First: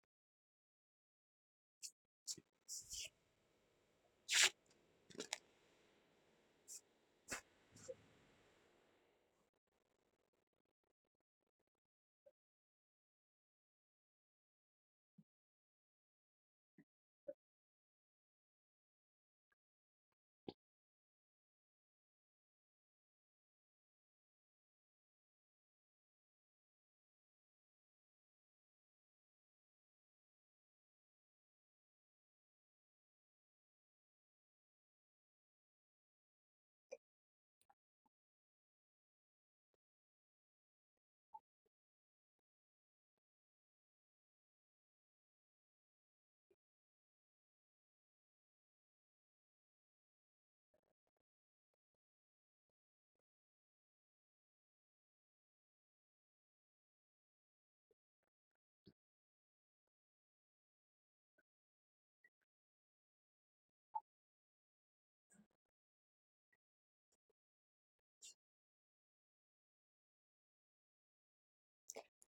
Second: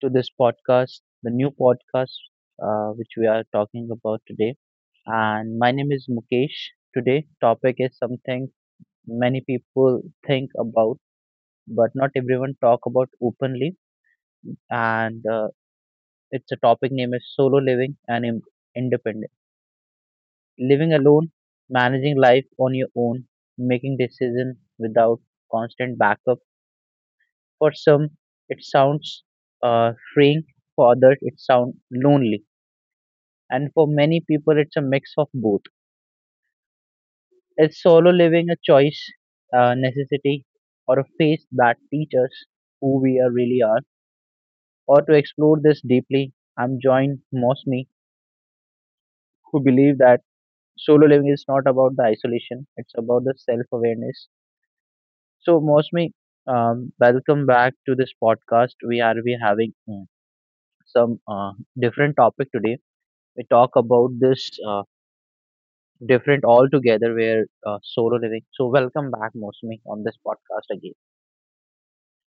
to this podcast, the new podcast, which we are talking about today. And my name is Mukesh. Today topic is something many people think about, but not everyone talk about openly. And It's a topic name is solo living and independent. Living alone, managing life on your own, making decision without constant backup. For some, it sounds freeing. For others, it sounds lonely. And for many people, it's a mix of both. Is solo living a choice, a necessity, or a phase that teaches us who we are really are? Or to explore this deeply, I'm joined Mosmi, who believe that solo living is not about the isolation; it's about the self-awareness. So, Mosmi, welcome back to this podcast. We are we having some different topic today. We talk about this different altogether where solo living. So welcome back, Mosmi, on this podcast again.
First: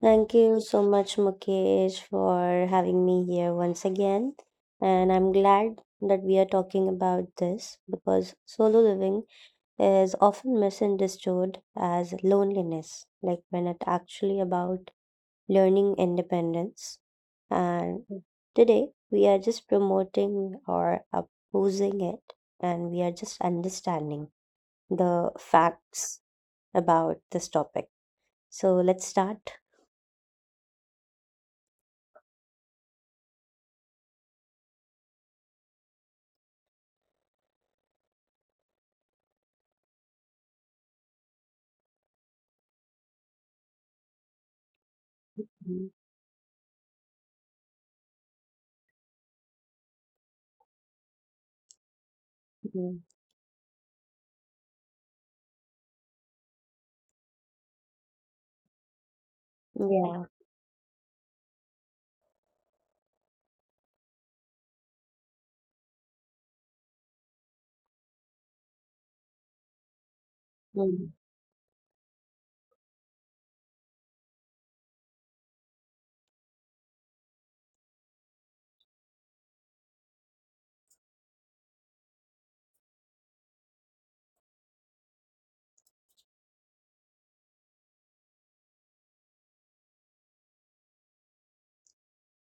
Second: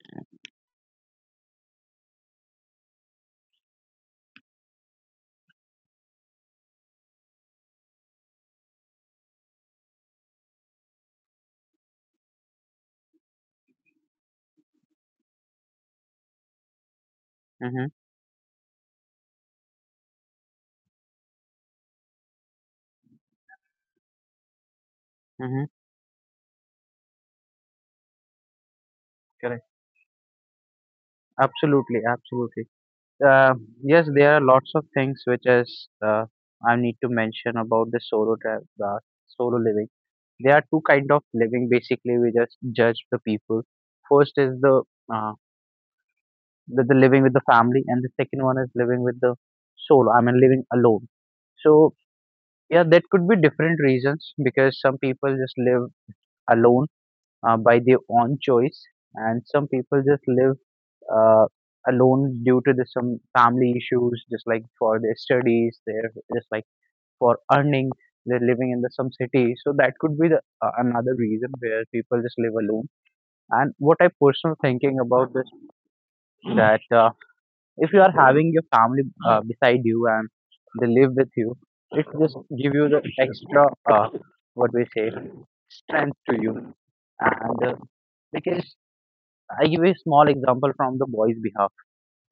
Thank you so much, Mukesh, for having me here once again. And I'm glad that we are talking about this because solo living is often misunderstood as loneliness, like when it's actually about learning independence. Mm-hmm, And today we are just promoting or opposing it, and we are just understanding the mm-hmm, facts about this topic. So let's start. correct. Absolutely, absolutely. Uh, yes, there are lots of things which is I need to mention about the solo living. There are two kind of living basically. We just judge the people. First is the uh, the living with the family, and the second one is living with the solo. I mean, living alone. So Mhm. yeah, that could be different reasons because some people just live alone, by their own choice, and some Yeah. people just live uh, alone due to the, some family issues, just like for their studies, they're just like for earning, they're living in the some city. So that could be the Mm, another reason where people just live alone. And what I personal thinking about this that if you are having your family beside you and they live with you, it just give you the extra uh, what we say, strength to you. And Because I give a small example from the boys' behalf.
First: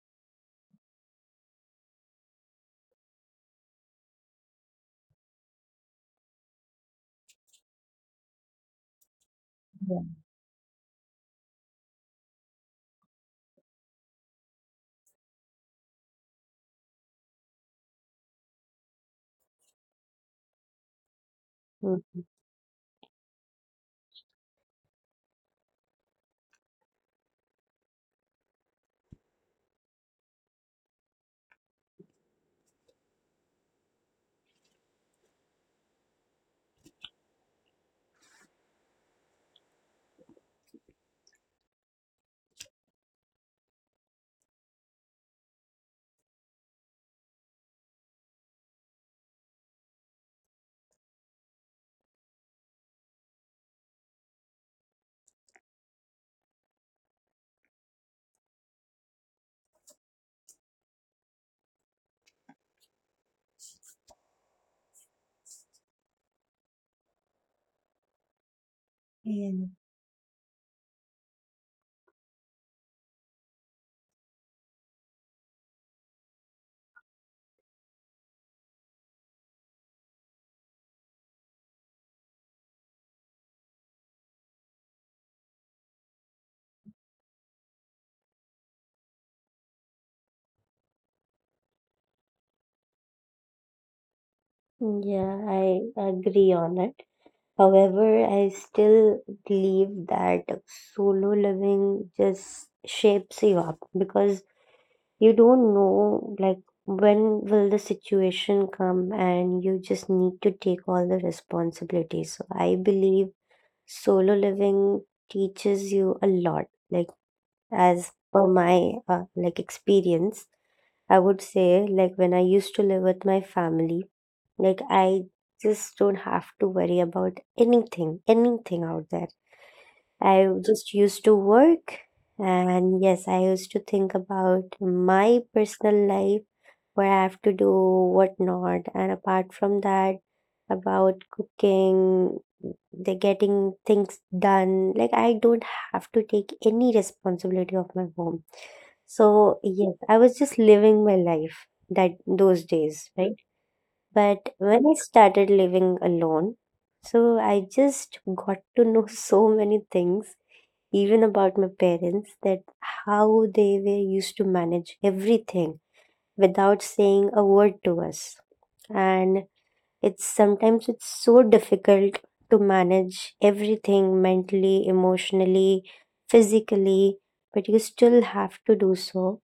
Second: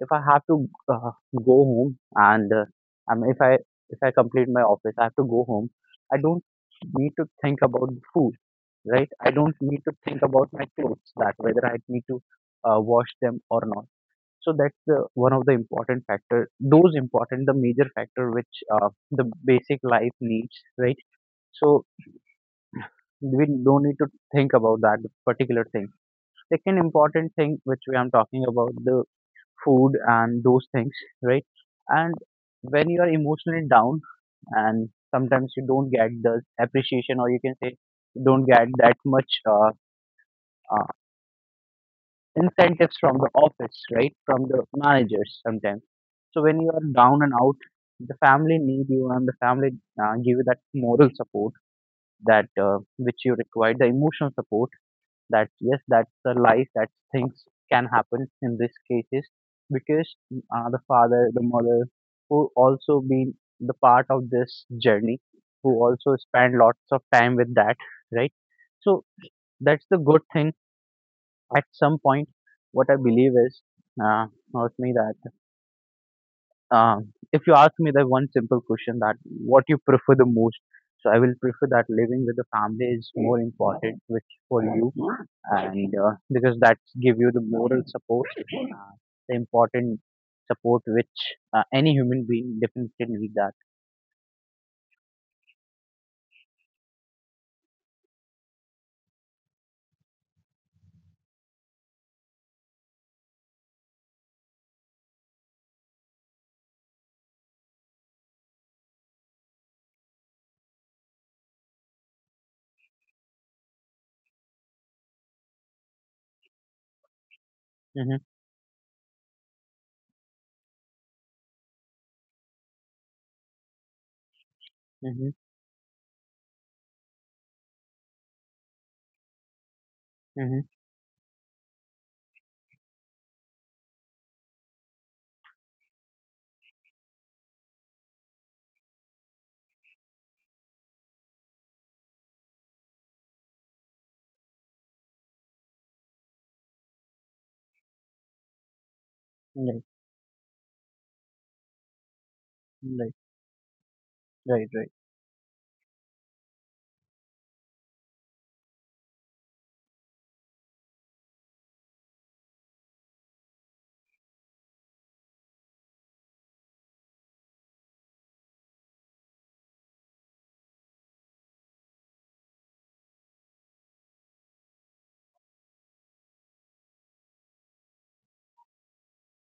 If I have to go home and I mean, if I complete my office, I have to go home. I don't need to think about the food, right? I don't need to yeah. think about my clothes, that whether I need to wash them or not. So that's the one of the important factor. Those important, the major factor which the basic life needs, right? So Mm. we don't need to think about that particular thing. Second important thing which we am talking about, the food and those things, right? And when you are emotionally down and sometimes you don't get the appreciation, or you can say you don't get that much uh, incentives from the office, right? From the managers sometimes. So when you are down and out, the family need you, and the family give you that moral support that which you require, the emotional support, that yes, that's the life, that things can happen in these cases, because the father, the mother, who also been the part of this journey, who also spend lots of time with that, right? So that's And the good thing at some point. What I believe is, uh, not me, that uh, if you ask me the one simple question, that what you prefer the most, so I will prefer that living with the family is more important which for you, and because that give you the moral support, the important support which any human being definitely need that. yeah, I agree on it. However, I still believe that solo living just shapes you up because you don't know, like when will the situation come and you just need to take all the responsibilities. So I believe solo living teaches you a lot, like Mm-hmm, as per my like experience I would say, like when I used to live with my family, like mm-hmm, I just don't have to worry about anything, anything out there. I just used to work, and yes, I used to think about my personal life, what I have to do, what not. And apart from that, about cooking, the getting things done, like I don't have to take any responsibility of my home. So mm-hmm, yes, I was just living my life that those right, days, right? right, right, But right, when I started living alone, so I just got to know so many things, even about my parents, that how they were used to manage everything without saying a word to us. And it's sometimes it's so difficult to manage everything mentally, emotionally, physically, but you still have to do so.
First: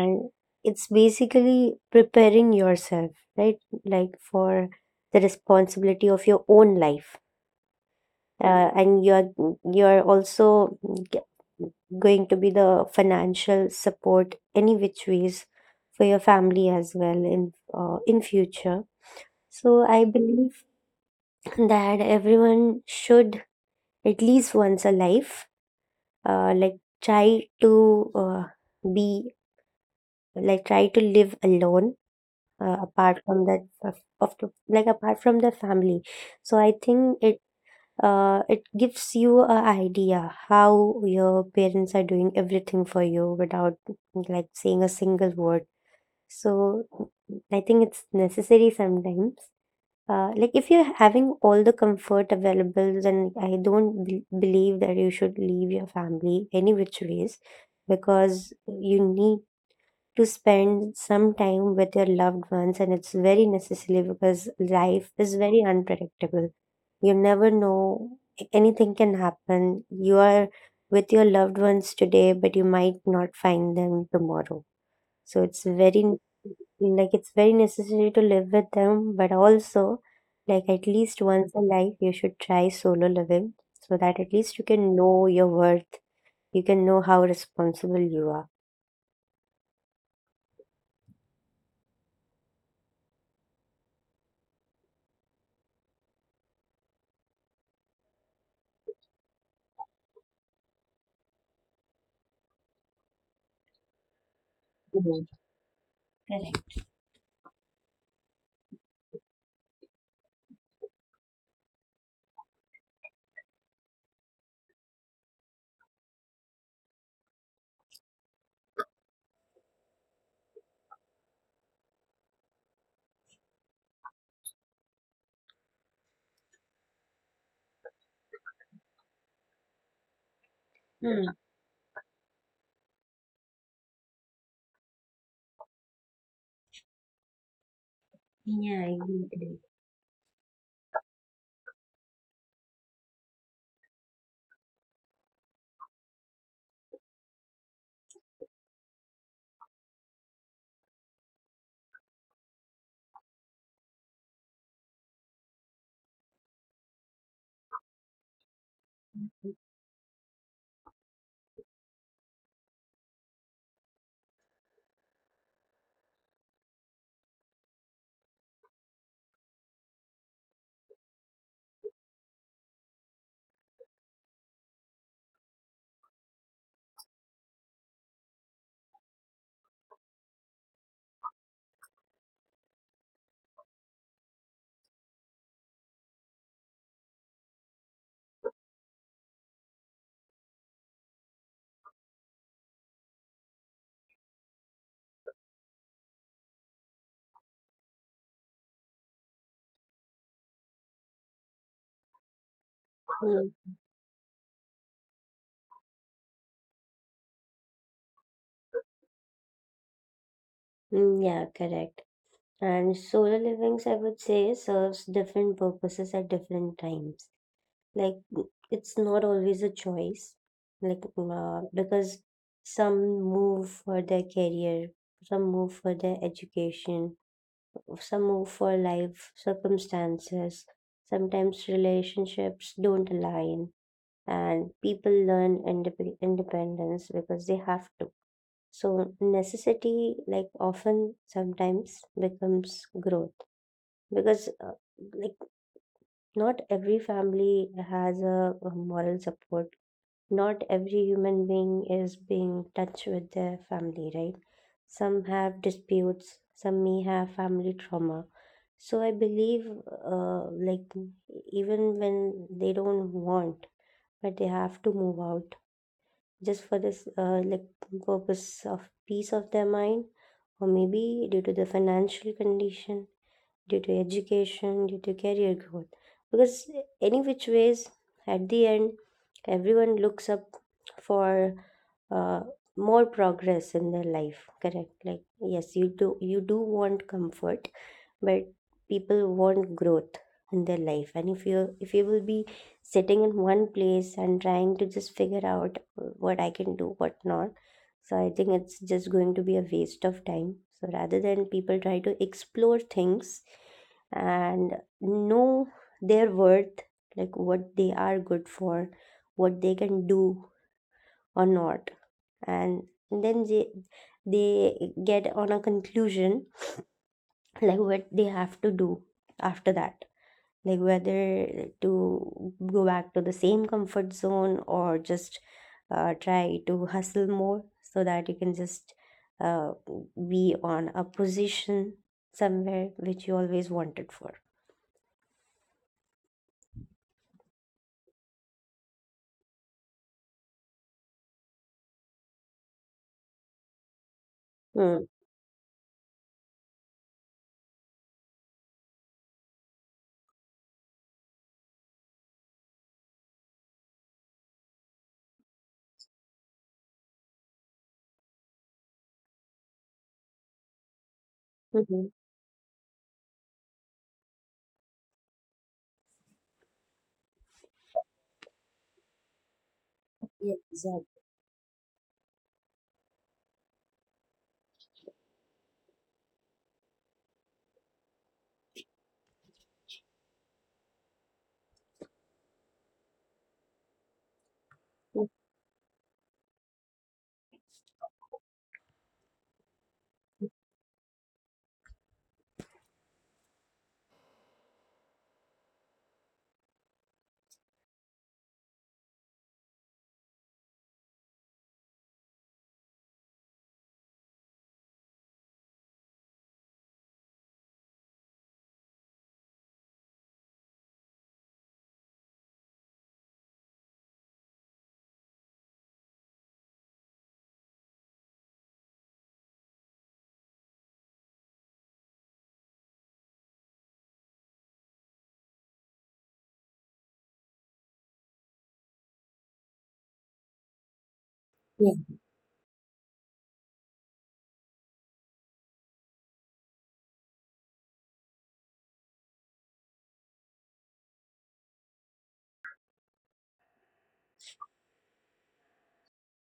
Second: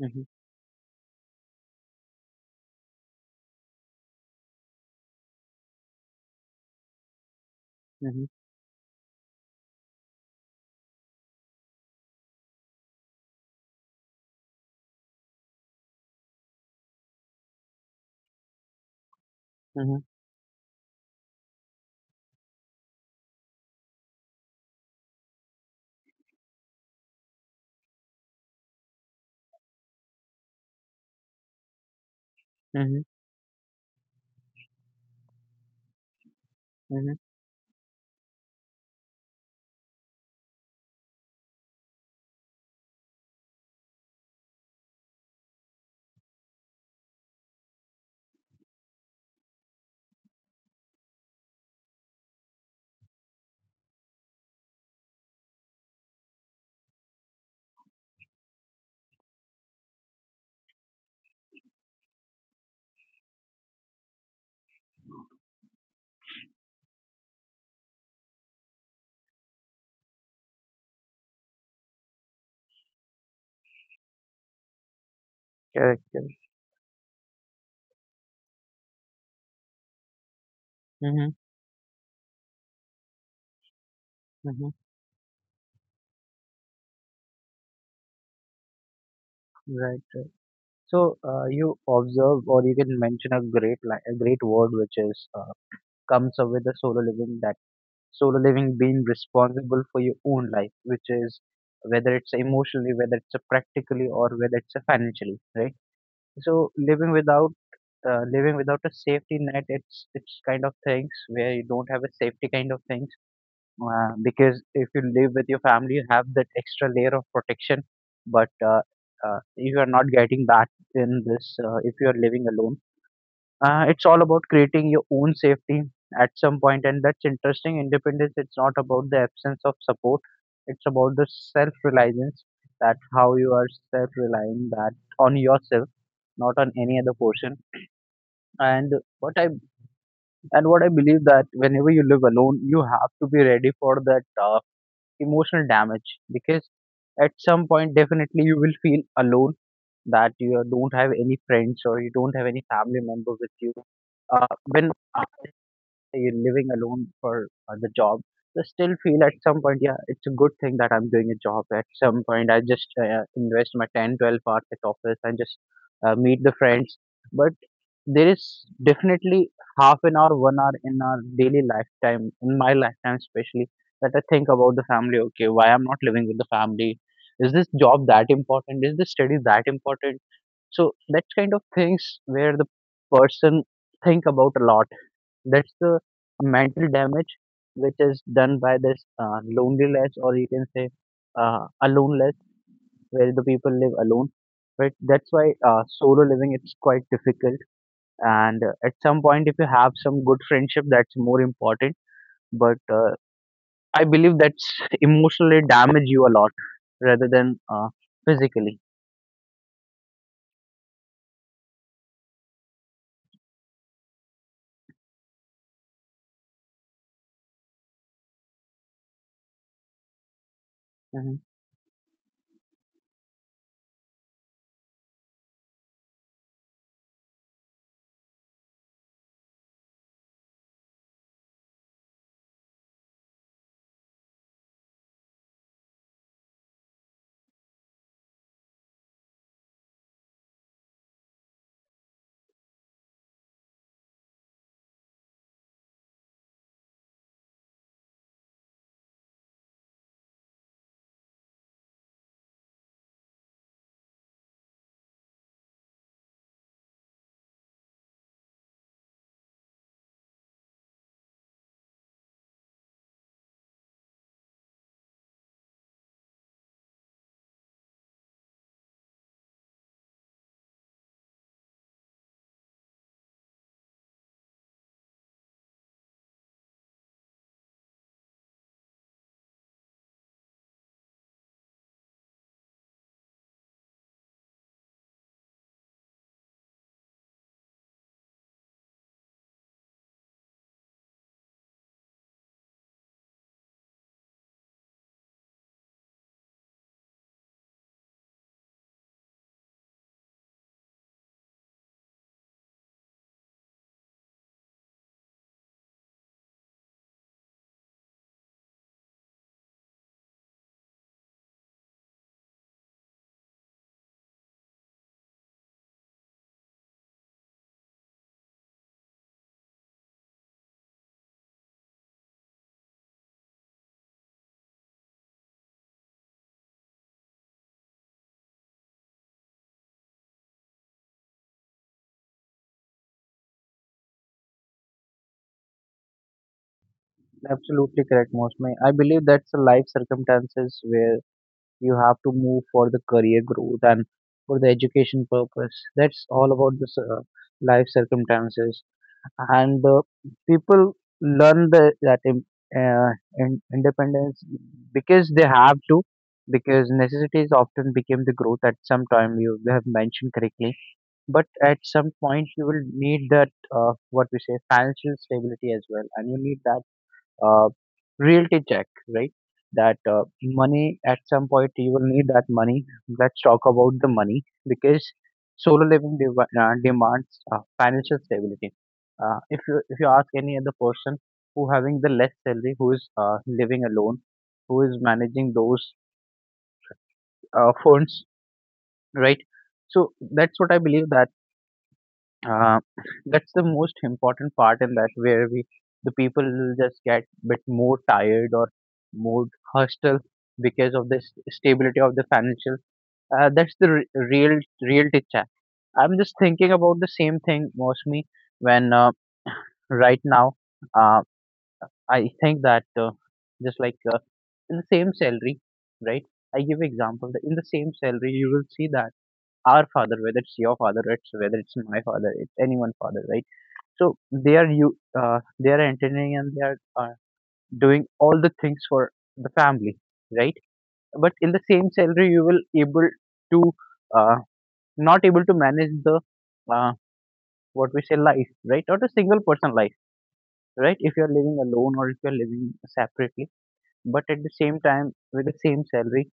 mm-hmm, it's basically preparing yourself, right? Like for the responsibility of your own life, mm-hmm, and you're also g- going to be the financial support any which ways for your family as well in future, so mm-hmm, I believe that everyone should at least once a life, like try to be, like try to live alone, mm-hmm, apart from that of the, like apart from the family. So I mm-hmm. think it gives you an idea how your parents are doing everything for you without like saying a single word. So I think it's necessary sometimes. Like if you're having all the comfort available, then I don't believe that you should leave your family any which ways, because you need to spend some time with your loved ones, and it's very necessary because life is very unpredictable. You never know. Anything can happen. You are with your loved ones today, but you might not find them tomorrow. So it's very, Correct, correct. like it's very necessary to live with them, but also, like at least Mm-hmm, once a life you should try solo living, so that at least you mm-hmm, can know your worth. You can know how responsible you are. right, right. So you observe, or you can mention a great a great word which is, comes up with the solo living. That solo living being responsible for your own life, which is whether it's emotionally, whether it's a practically, or whether it's a Mhm. financially, right? So Correct. living without, living without a safety net, it's kind of things where you don't have a safety kind of things, because if you live with your family, you have that extra layer of protection, but you are not getting that in this if you are living alone. It's all about creating your own safety at some point, and that's interesting. Independence, it's not about the absence of support, it's about the Hmm. self reliance, that how you are self relying, that on yourself, not on any other person. Yeah, I And what I agree. and what I believe, that whenever you live alone, you have to be ready for that. Emotional damage, because at some point definitely you will feel alone, that you don't have any friends or you don't have any family member with you, when after you're living alone for the job, you still feel at some point, yeah, it's a good thing that I'm doing a job. At some point I just invest my 10, 12 hours at office and just meet the friends, but there is definitely half an hour, 1 hour in our daily lifetime, in my lifetime especially, that I think about the family. Okay, why I'm not living with the family? Is this job that important? Is this study that important? So that kind of things where the person think about a lot. That's the mental damage which is done by this loneliness, or you can say aloneness, where the people live alone. Right? That's why solo living it's quite difficult, and at some point if you have some good friendship that's more important, but I believe that's emotionally damage you a lot rather than physically. Hmm. Yeah, correct. And solo livings, I would say, serves different purposes at different times. Like, it's not always a choice. Like, Mhm. Because some move for their career, some move for their education, some move for life circumstances. Sometimes relationships don't align, and people learn independence because they have to. So, necessity, like, often sometimes becomes growth, because like not every family has a moral support, not every human being is being touched with their family, right? Some have disputes, some may have family trauma. So I believe uh, like even when they don't want, but they have to move out just for this like purpose of peace of their mind, or maybe due to the financial condition, due to education, due to career growth. Because, any which ways, at the end, everyone looks up for uh, more progress in their life. Correct, like yes, you do, you do want comfort, but people want growth in their life, and if you, if you will be sitting in one place and trying to just figure out what I can do, what not, so I think it's just going to be a waste of time. So rather than, people try to explore things and know their worth, like what they are good for, what they can do or not, and then they get on a conclusion like what they have to do after that, like whether to go back to the same comfort zone or just try to hustle more so that you can just uh, be on a position somewhere which you always wanted for. Absolutely correct, Mosme. I believe that's the life circumstances where you have to move for the career growth and for the Hmm. education purpose. That's all about this life circumstances. And people learn the, that im- uh, in, independence because they have to, because necessities often became the growth at some time, you have mentioned correctly, but at Mm-hmm. some point you will need that what we say, financial stability as well, and you need that uh, reality check, right? That Yeah, money, exactly. at some point you will need that money. Let's talk about the money, because solo living demands financial stability. If you ask any other person who having the less salary, who is living alone, who is Yeah, managing those funds, right? So that's what I believe, that uh, that's the most important part in that, where we, the people will just get bit more tired or more hostile because of this stability of the financial, that's the real real teacher. I'm just thinking about the same thing, mostly when right now, uh, I think that just like in the same salary, right, I give example that in the same salary you will see that our father, whether it's your father, it's, whether it's my father, it's anyone father, right? So they are you, they are entertaining and they are doing all the things for the family, right? But in the same salary, you will able to uh, not able to manage the uh, what we say life, right? Not a single person life, right? If you are living alone or if you are living separately, but at the same time, with the same salary,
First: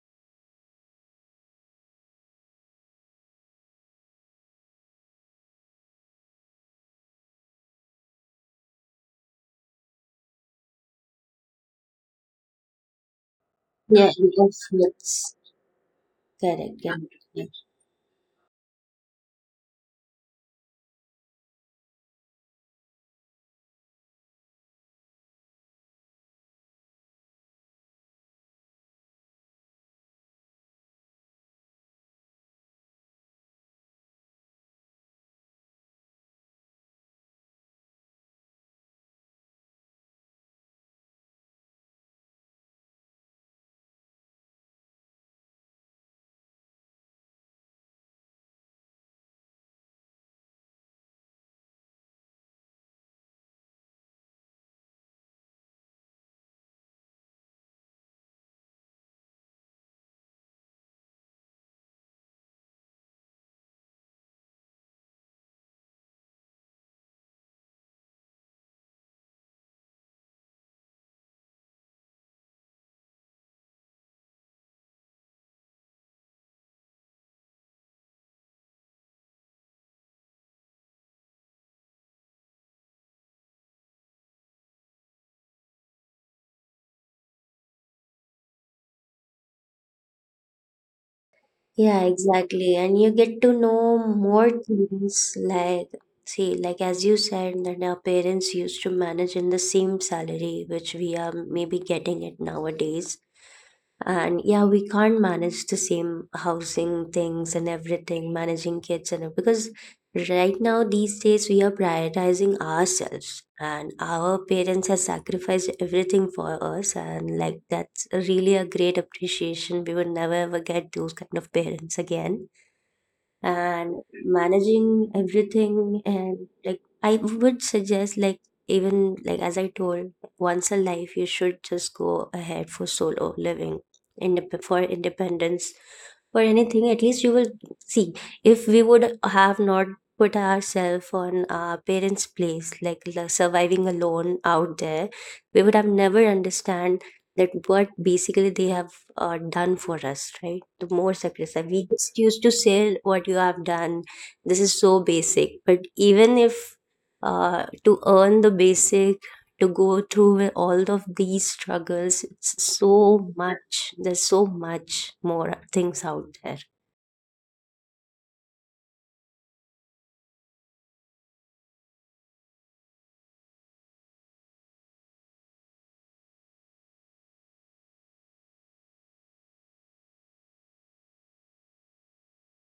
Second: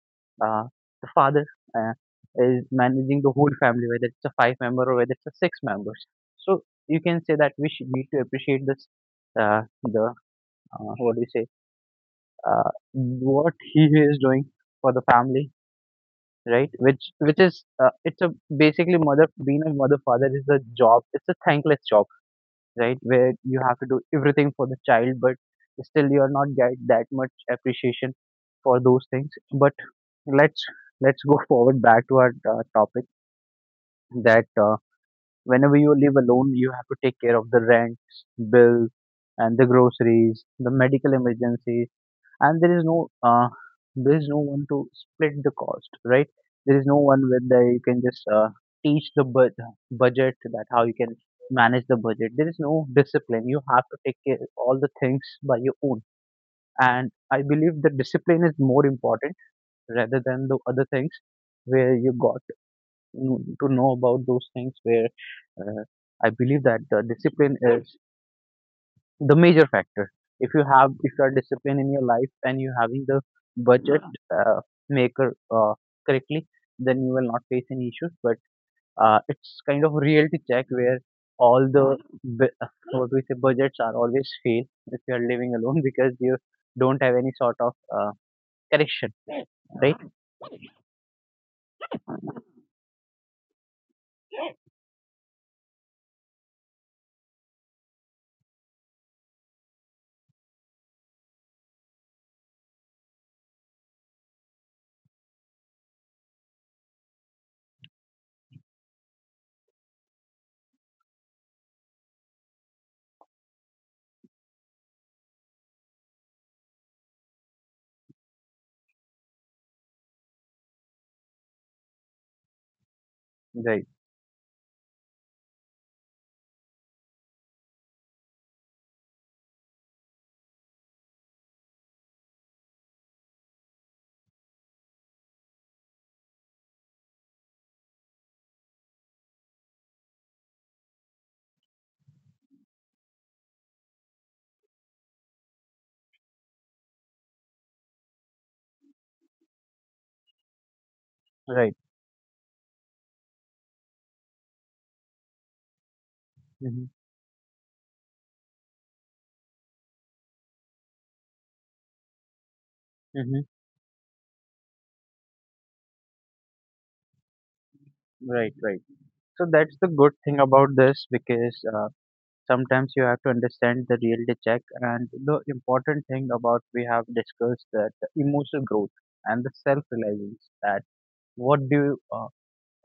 uh, the father uh, is managing the whole family, whether it's a 5 member or whether it's a 6 members. So you can say that we should need to appreciate this the what do you say, what he yeah, is doing yes, for the yes, family, right? correct. Yeah. Which is, it's a basically mother being a mother, father is a job, it's a thankless job, right? Where you have to do everything for the child, but still you are not get that much appreciation for those things. But let's let's go forward, back to our topic. That whenever you live alone, you have to take care of the rent, bill, and the groceries, the medical emergencies, and there is no, there is no one to split the cost, right? There is no one where the, you can just teach the budget, that how you can manage the budget. There is no discipline, you have to take care all the things by your own, and I believe the discipline is more important rather than the other things, where you got to know about those things, where uh, I believe that the discipline is the major factor. If you have, if you are disciplined in your life and you're having the budget uh, maker uh, correctly, then you will not face any issues, but it's kind of reality check, where all the bu- uh, what we say, budgets are always fail if you are living alone because you don't have any sort of correction. Right, Yeah, exactly. And you get to know more things, like see, like as you said that our parents used to manage in the same salary which we are maybe getting it nowadays, and yeah, we can't manage the same housing things and everything, managing kids and because right now these days we are prioritizing ourselves, and our parents have sacrificed everything for us, and like that's really a great appreciation. We would never ever get those kind of parents again. right, And managing everything, and like I would suggest, like even like as I told, once a life you should just go ahead for solo living, for independence, for anything. At least you will see, if we would have not put ourselves on our parents place, like surviving alone out there, we would have never understand that what basically they have done for us, right? The more sacrifice. right. We just used to say, what you have done. This is so basic. But even if Hmm. To earn the basic, to go through with all of these struggles, it's so Hmm. much. There's so much more things out there. Right, right. So that's the good thing about this because sometimes you have to understand the reality check. And the important thing about we have discussed that the emotional growth and the self reliance that what do you, uh,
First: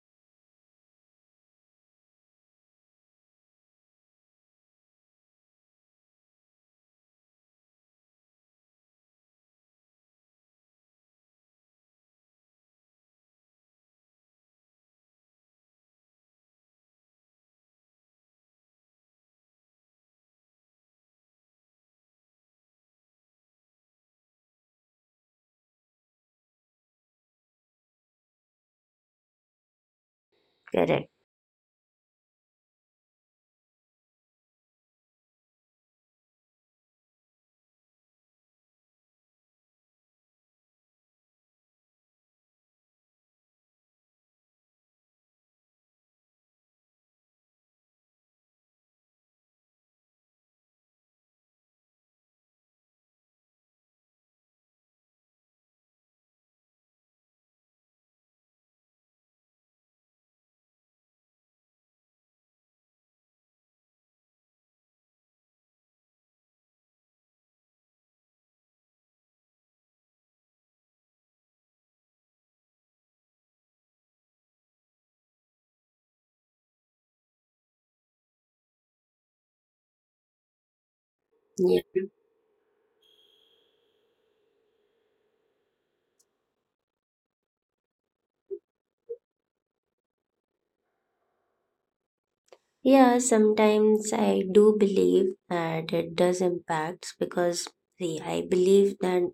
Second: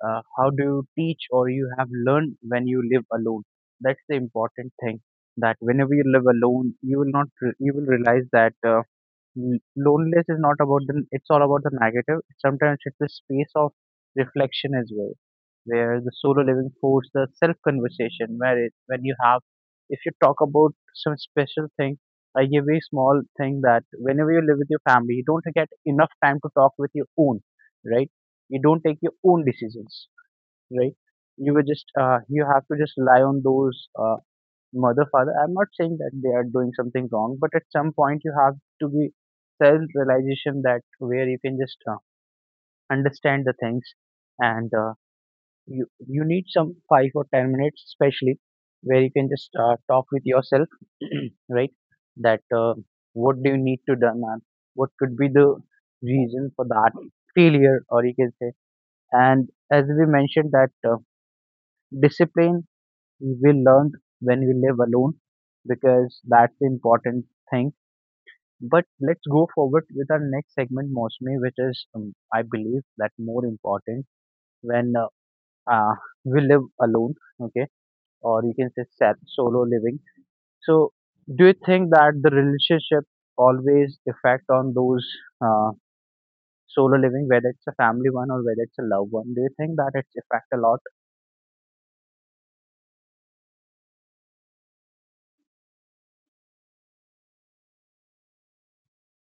how do you teach or you have learned when you live alone? That's the important thing that whenever you live alone, you will not, re- you will realize that loneliness is not about the, it's all about the negative. Sometimes it's a space of reflection as well where the solo living force the self conversation when you have if you talk about some special thing, like a very small thing, that whenever you live with your family you don't get enough time to talk with your own. Right. You don't take your own decisions. Right. Correct. You were just you have to just rely on those mother father. I'm not saying that they are doing something wrong, but at some point you have to be self realization that where you can just understand the things, and you need some 5 or 10 minutes especially where you can just talk with yourself. Right. that What do you need to do? And what could be the reason for that failure, or you can say, and as we mentioned that discipline we learn when we live alone, because that's the important thing. But let's go forward with our next segment mostly, which is I believe that more important when uh, we live alone. Okay, or you can say solo living. So, do you Yeah. think that the relationship always affect on those uh, solo living, whether it's a family one or whether it's a loved one? Do you think that it's affect a lot? Yeah, sometimes I do believe that it does impact, because see, I believe that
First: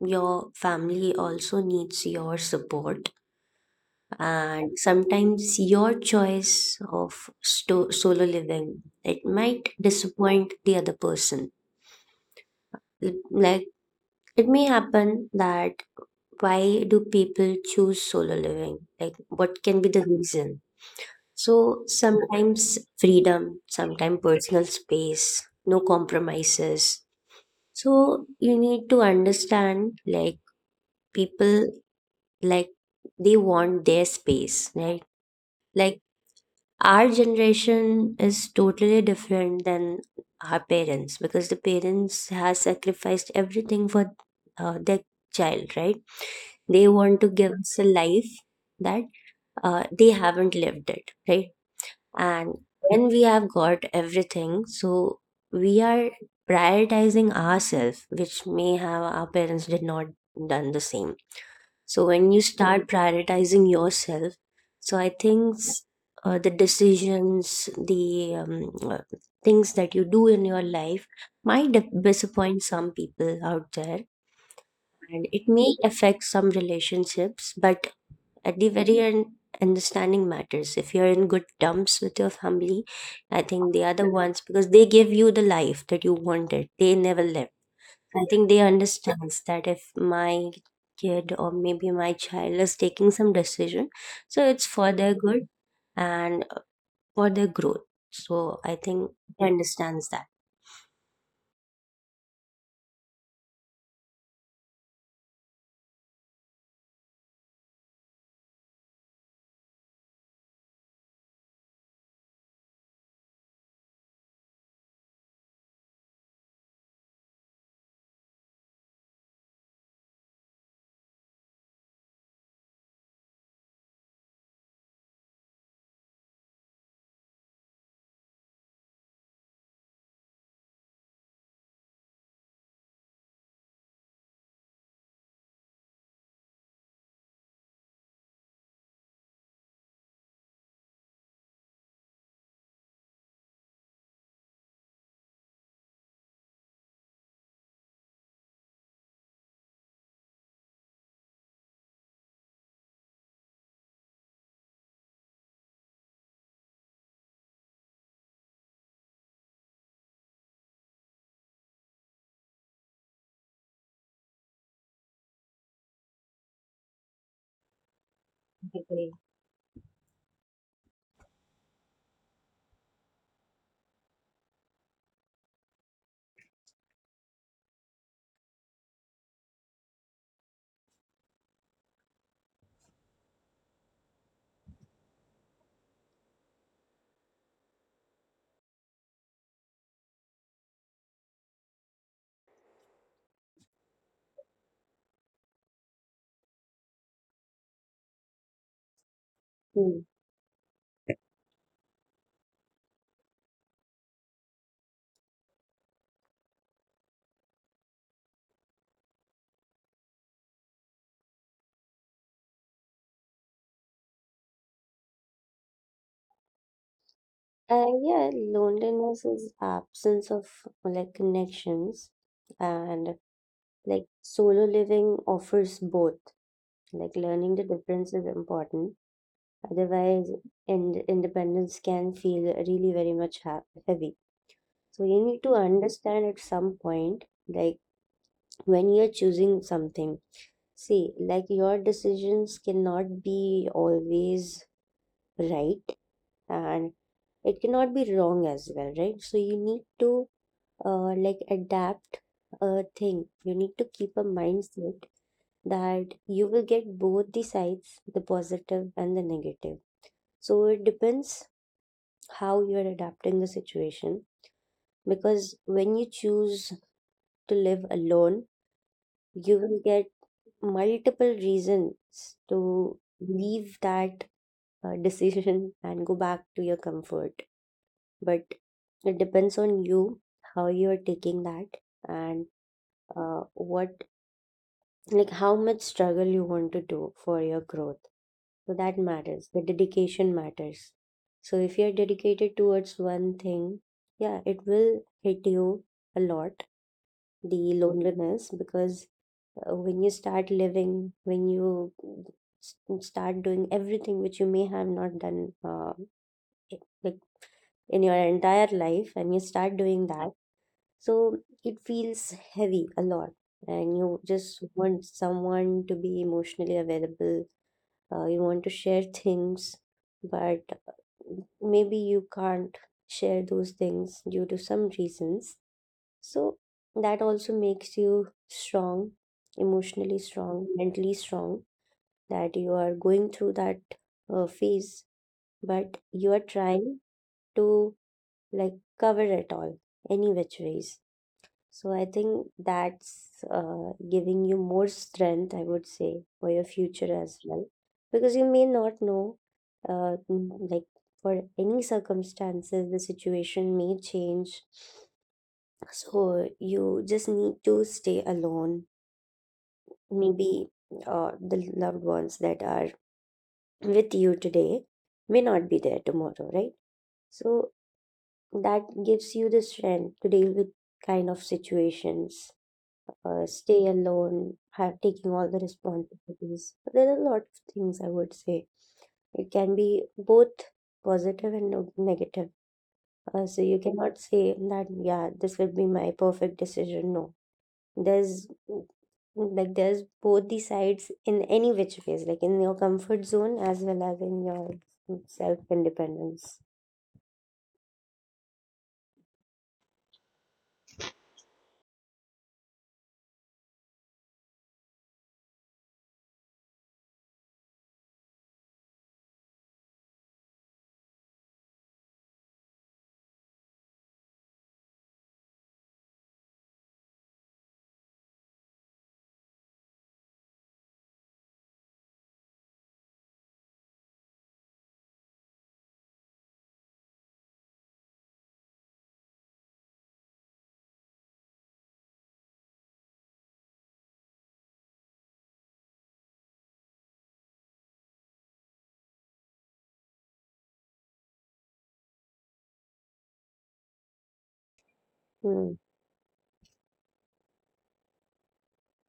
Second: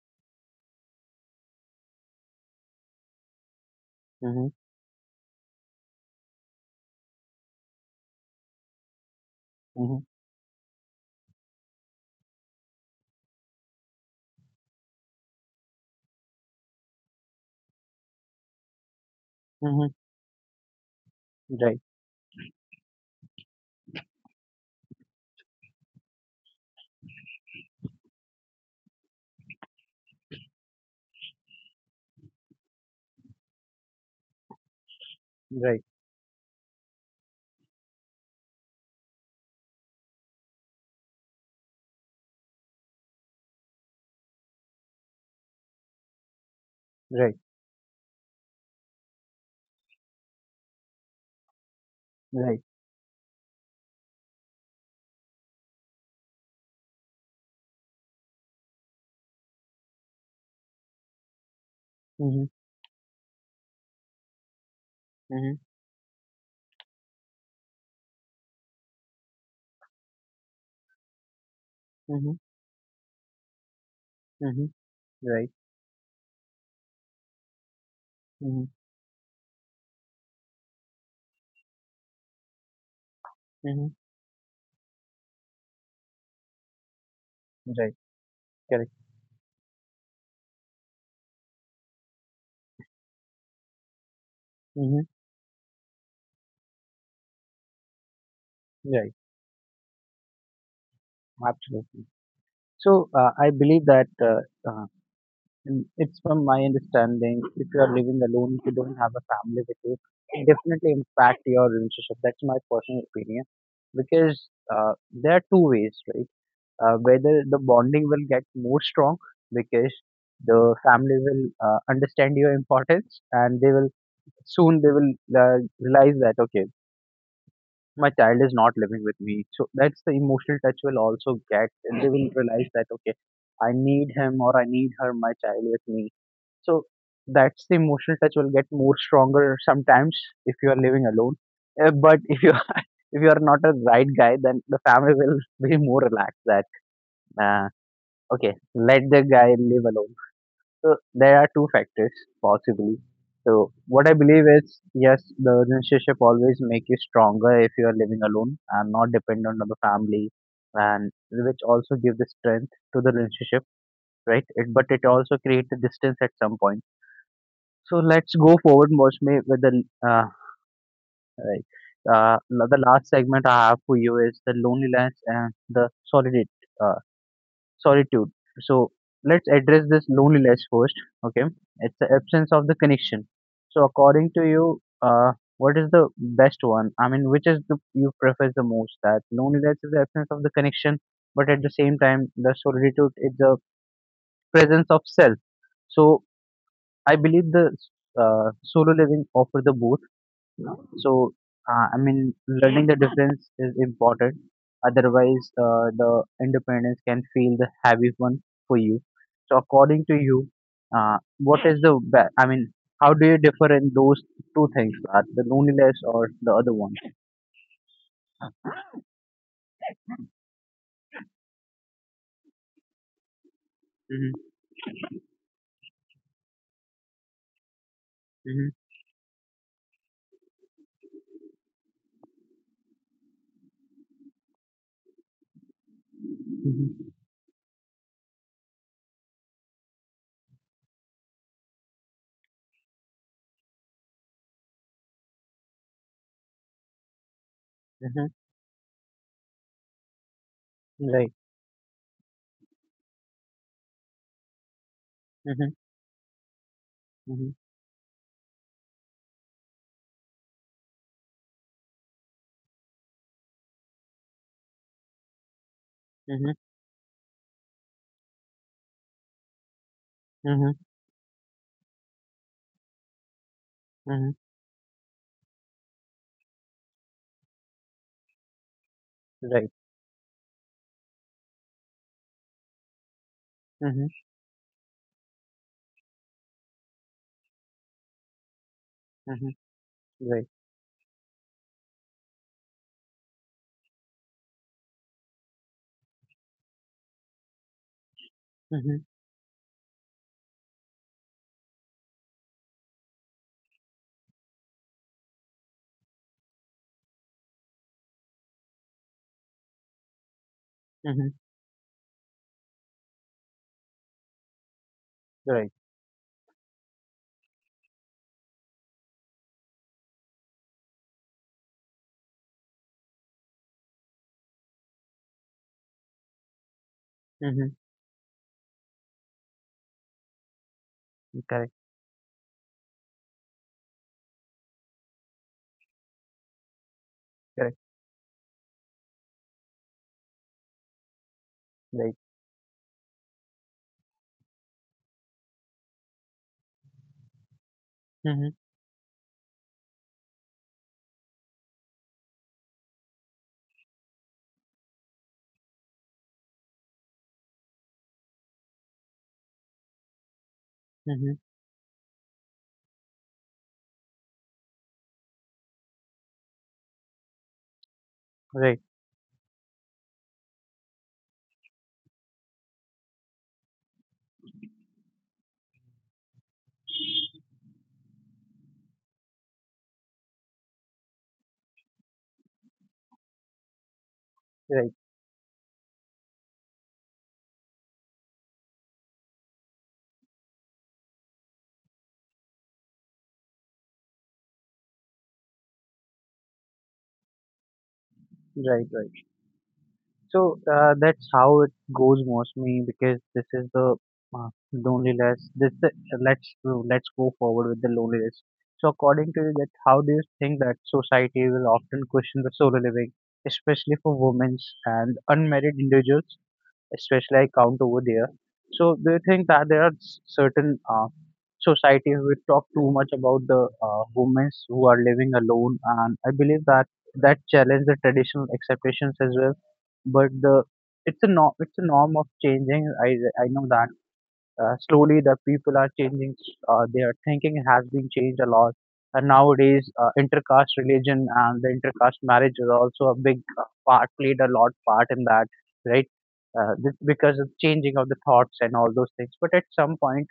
your family also needs your support, Mm-hmm, and sometimes your choice of solo living, it might mm-hmm, disappoint the other person. Like it may happen that why do people choose solo living? Like what can be mm-hmm. the reason? Right, So sometimes freedom, sometimes personal space, no compromises. So you need to understand, like people, like they want their space, right? right, Like our generation is totally different than our parents, because the parents has sacrificed everything for their child, right? right, They want to give us a life that they haven't lived it, right? right. And when we have got everything, so we are prioritizing ourselves, which may have our parents did not done the same. So Mm-hmm, when you start prioritizing yourself, so I mm-hmm, think the decisions, the things that you do in your life might mm-hmm, disappoint some people out there, mm-hmm. and Right, it may affect some relationships. But at mm-hmm, the very end, understanding matters. If you're in good terms with your family, I think they mm-hmm. are the ones, because they give you the life that you wanted. They never left. Right, I think they correct. understands that if my kid or maybe my child is taking some decision, so it's for Mm-hmm. their good and for their growth. So I Right, think they understands that. absolutely. So I believe that uh, Mm, it's from my understanding, if you are living alone, if you don't have a family with you, it definitely impact your relationship. That's my personal opinion, because there are two ways, right? Whether the bonding will get more strong because the family will understand your importance, and they will soon they will realize that okay, my child is not living with me, so that's the emotional touch will also get, and they will realize that okay, I need him or I need her, my child with me. So that's the emotional touch will get more stronger sometimes if you are living alone. But if you are, if you are not a right guy, then the family will be more relaxed that uh, okay, let the guy live alone. So there are two factors possibly. So what I believe is yes, the relationship always make you stronger if you are living alone and not dependent on the family, and which also give the strength to the relationship, right? It, but it also creates a distance at some point. So let's go forward, Mosme, with the Agree. uh, right. Uh, the last segment I have for you is the loneliness and the solitude. Uh, solitude. So let's address this loneliness first. Okay, it's the absence of the connection. So according to you, what is the best one? I mean, which is the you prefer the most? That loneliness is the absence of the connection, but at the same time, the solitude is the presence of self. So I believe the solo living offer the both. Hmm. So, I mean, learning the difference is important. Otherwise, the independence can feel the heavy one for you. So, according to you, what is the I mean, how do you differ in those two things, Parth, the loneliness or the other one? Yeah, loneliness is absence of like connections, Mhm, and like solo living offers both. Like mhm, learning the difference is important. Otherwise, independence can feel really very much heavy. So you need to mhm, understand at some point, like when you're choosing something. See, like your decisions cannot be always right, and mhm. it cannot be wrong as well, right? So you need Right. to like adapt a thing. You need to keep a Mhm, mindset that mhm, you will get both the sides, the positive and the negative. So it depends how you are adapting the situation, mhm, because when you choose to live alone, mhm, you will get multiple reasons to mhm. leave that decision and go back to your comfort. But Right. it depends on you how you are taking that, and Mhm, what, like how much struggle you want to do for your growth, mhm. so that Right. matters. The dedication matters. So if you're dedicated towards one thing, yeah, it will hit you a lot, the Mhm, loneliness, because when you start living, when you start doing everything which you may have not done, like in your entire life, and you start doing mhm. that, so it feels heavy a lot, and you Right. just want someone to be emotionally available. You want to share things, but maybe you can't share those things due to some reasons. Mhm. So that also makes you strong, emotionally Correct. strong, mentally strong, that you are going through that phase, but you are Correct. trying to, like cover it all any which Right. ways. So I think that's giving you more strength, I would say, for your future Mhm, as well. Because you may not know, like for any circumstances, the situation may change. So you just need to stay alone. mhm. Maybe the loved ones that are with you today may not be there tomorrow, right? Right. So that gives you the strength to deal with kind of situations, stay alone, have taking all the responsibilities. So there are a lot of things, I would say. It can be both positive and negative. So Right. you cannot say that yeah, this will be my perfect decision. No, there's like there's both the sides in any which ways, like in your comfort zone as well as in your self independence. Right. Right. So that's how it goes mostly, because this is the loneliness. Let's go forward with the loneliness. So according to you, that how do you think that society will often question the solo living, especially for women and unmarried individuals? Especially I count over there. So do you think that there are certain societies which talk too much about the women who are living alone? And I believe that that challenge the traditional acceptations as well. But the it's a norm. It's a norm of changing. I know that slowly the people are changing. Uh, their thinking has been changed a lot, and nowadays intercaste religion and the intercaste marriage is also a big part played a lot part in that, right? Uh, this, Hmm. because of changing of the thoughts and all those things, but at some point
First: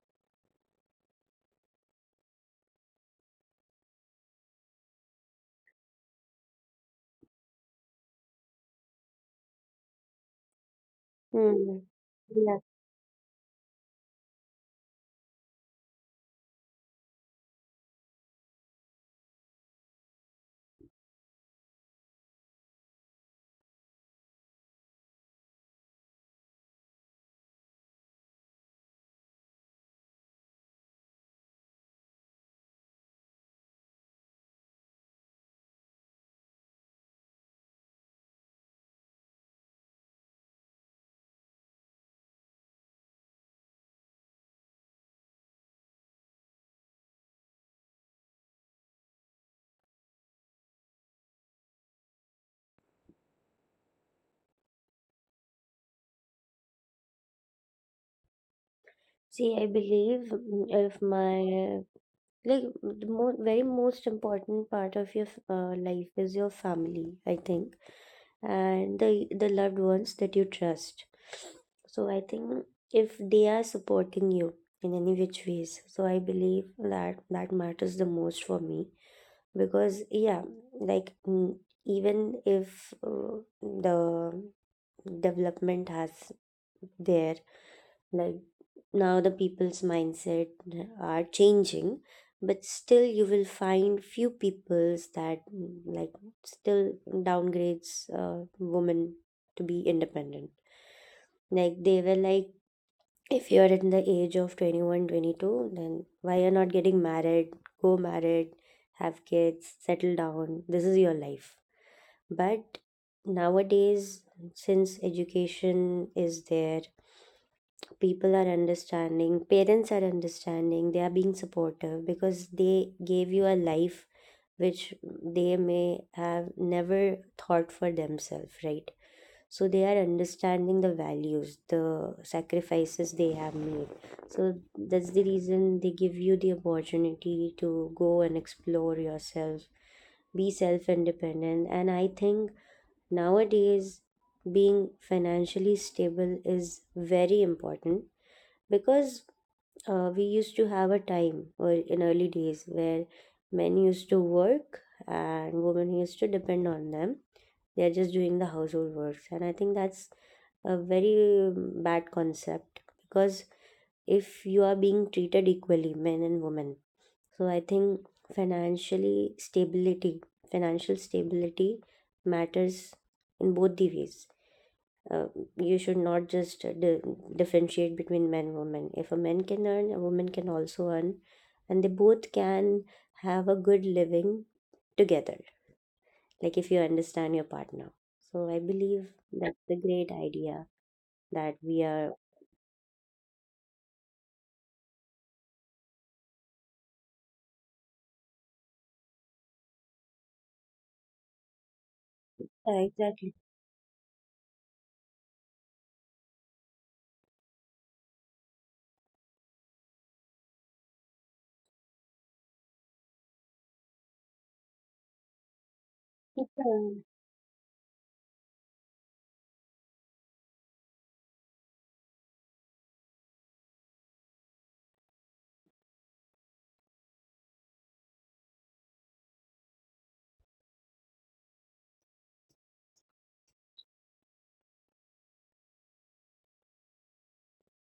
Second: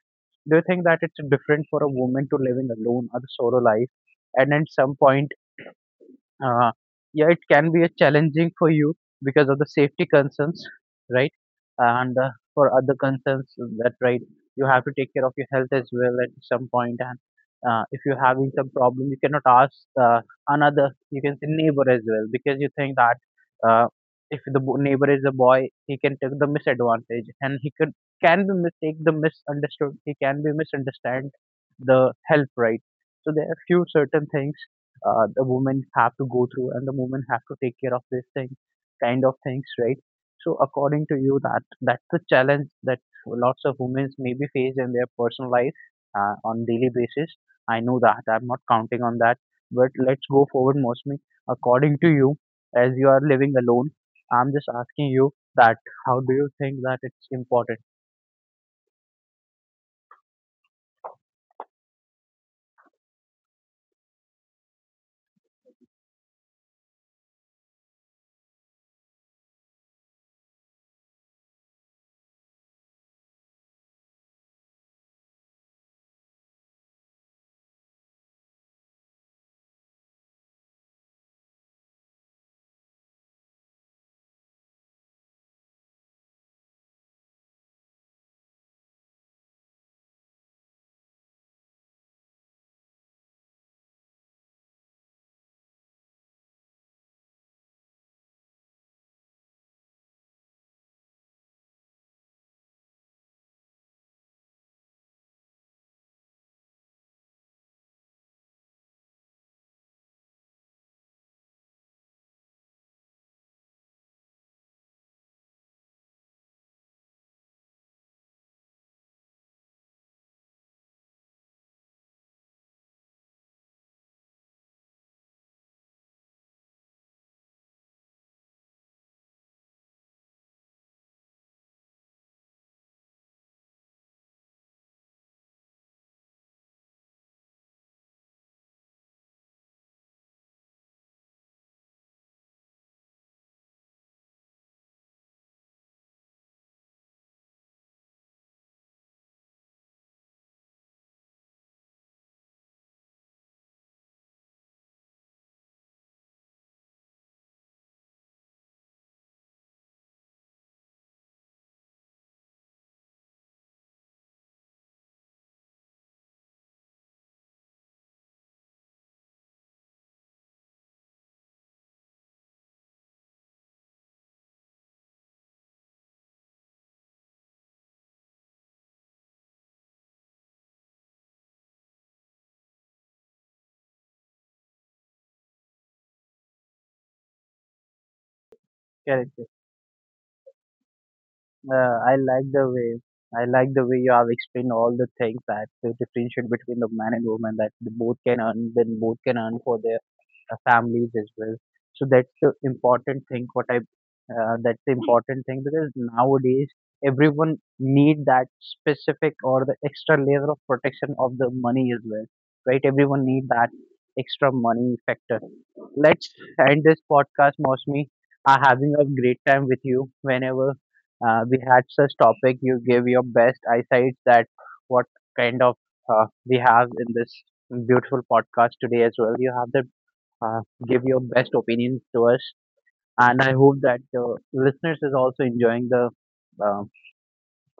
do you think that it's different for a woman to live in alone or the solo life? And at some point uh, yeah, it can be a challenging for you because of the safety concerns, right? Hmm. And Yeah. for other concerns, that right, you have to take care of your health as well at some point. And if you're having some problem, you cannot ask uh, another, you can say neighbor as well, because you think that uh, if the neighbor is a boy, he can take the misadvantage, and he could can be mistake the misunderstood. He can be misunderstand the help, right? So there are few certain things the women have to go through, and the women have to take care of this thing kind of things, right? So according to you that that's the challenge that lots of women may be faced in their personal life on daily basis. I know that I'm not counting on that, but let's go forward mostly. According to you, as you are living alone, I'm just asking you that how do you think that it's important See, I believe if my, like the mo very most important part of your life is your family, I think, and the loved ones that you trust. So I think if they are supporting you in any which ways, so I believe that that matters the most for me, because yeah, like even if the development has there, like now the people's mindset are changing, but still you will find few peoples that like still downgrades women to be independent, like they were like if you're in the age of 21, 22, then why you're not getting married, go married, have kids, settle down, this is your life. But nowadays, since education is there, people are understanding, parents are understanding, they are being supportive, because they gave you a life which they may have never thought for themselves, right? So they are understanding the values, the sacrifices they have made. So that's the reason they give you the opportunity to go and explore yourself, be self independent. And I think nowadays, being financially stable is very important, because we used to have a time or in early days where men used to work and women used to depend on them. They are just doing the household works, and I think that's a very bad concept. Because if you are being treated equally, men and women, so I think financially stability financial stability matters in both the ways. Uh, you should not just differentiate between men, women. If a man can earn, a woman can also earn, and they both can have a good living together, like if you understand your partner. So I believe can. that's the great idea that we Uh, are. I like the way I like the way you have explained all the things, that to differentiate between the man and woman, that the both can earn, then both can earn for their families as well. So that's the Yeah, important exactly. thing. What I that's the important thing, because nowadays everyone need that specific or the extra layer of protection of the money as well, right? Everyone need that extra money factor. Let's end Okay. this podcast, Mosmi. Having a great time with you. Whenever we had such topic, you gave your best eyesight that what kind of we have in this beautiful podcast today as well. You have the uh, give your best opinions to us. And I hope that listeners is also enjoying the uh,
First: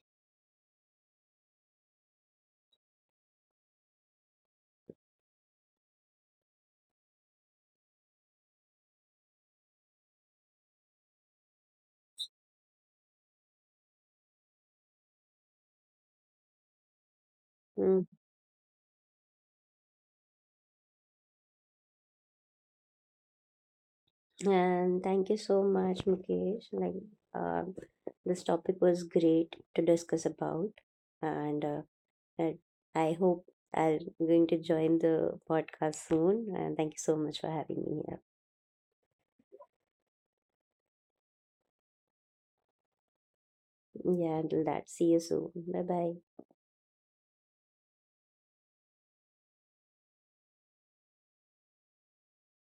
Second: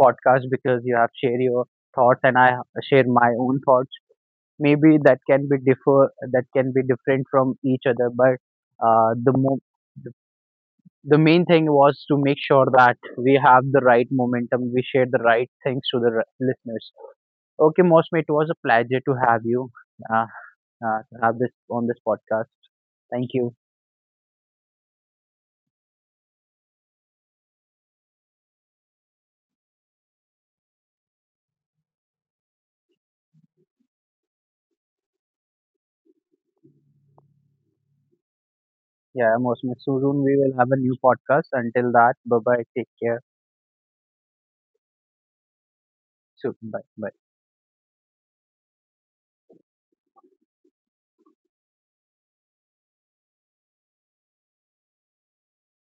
podcast, because you have shared your thoughts and I share my own thoughts. Maybe that can be differ, that can be different from each other, but the mo- the the main thing was to make sure that we have the right momentum, we share the right things to the listeners. Okay, Mm, Mosme, it was a pleasure to have you uh, to have this on this podcast. Thank you. and thank you so much, Mukesh, like uh, this topic was great to discuss about. And and I hope I'm going to join the podcast soon. And thank you so much for having me here. Yeah, most So soon we will have a new podcast. Until that, bye bye. Take care. Yeah, until that, see you soon. Bye bye. So bye bye.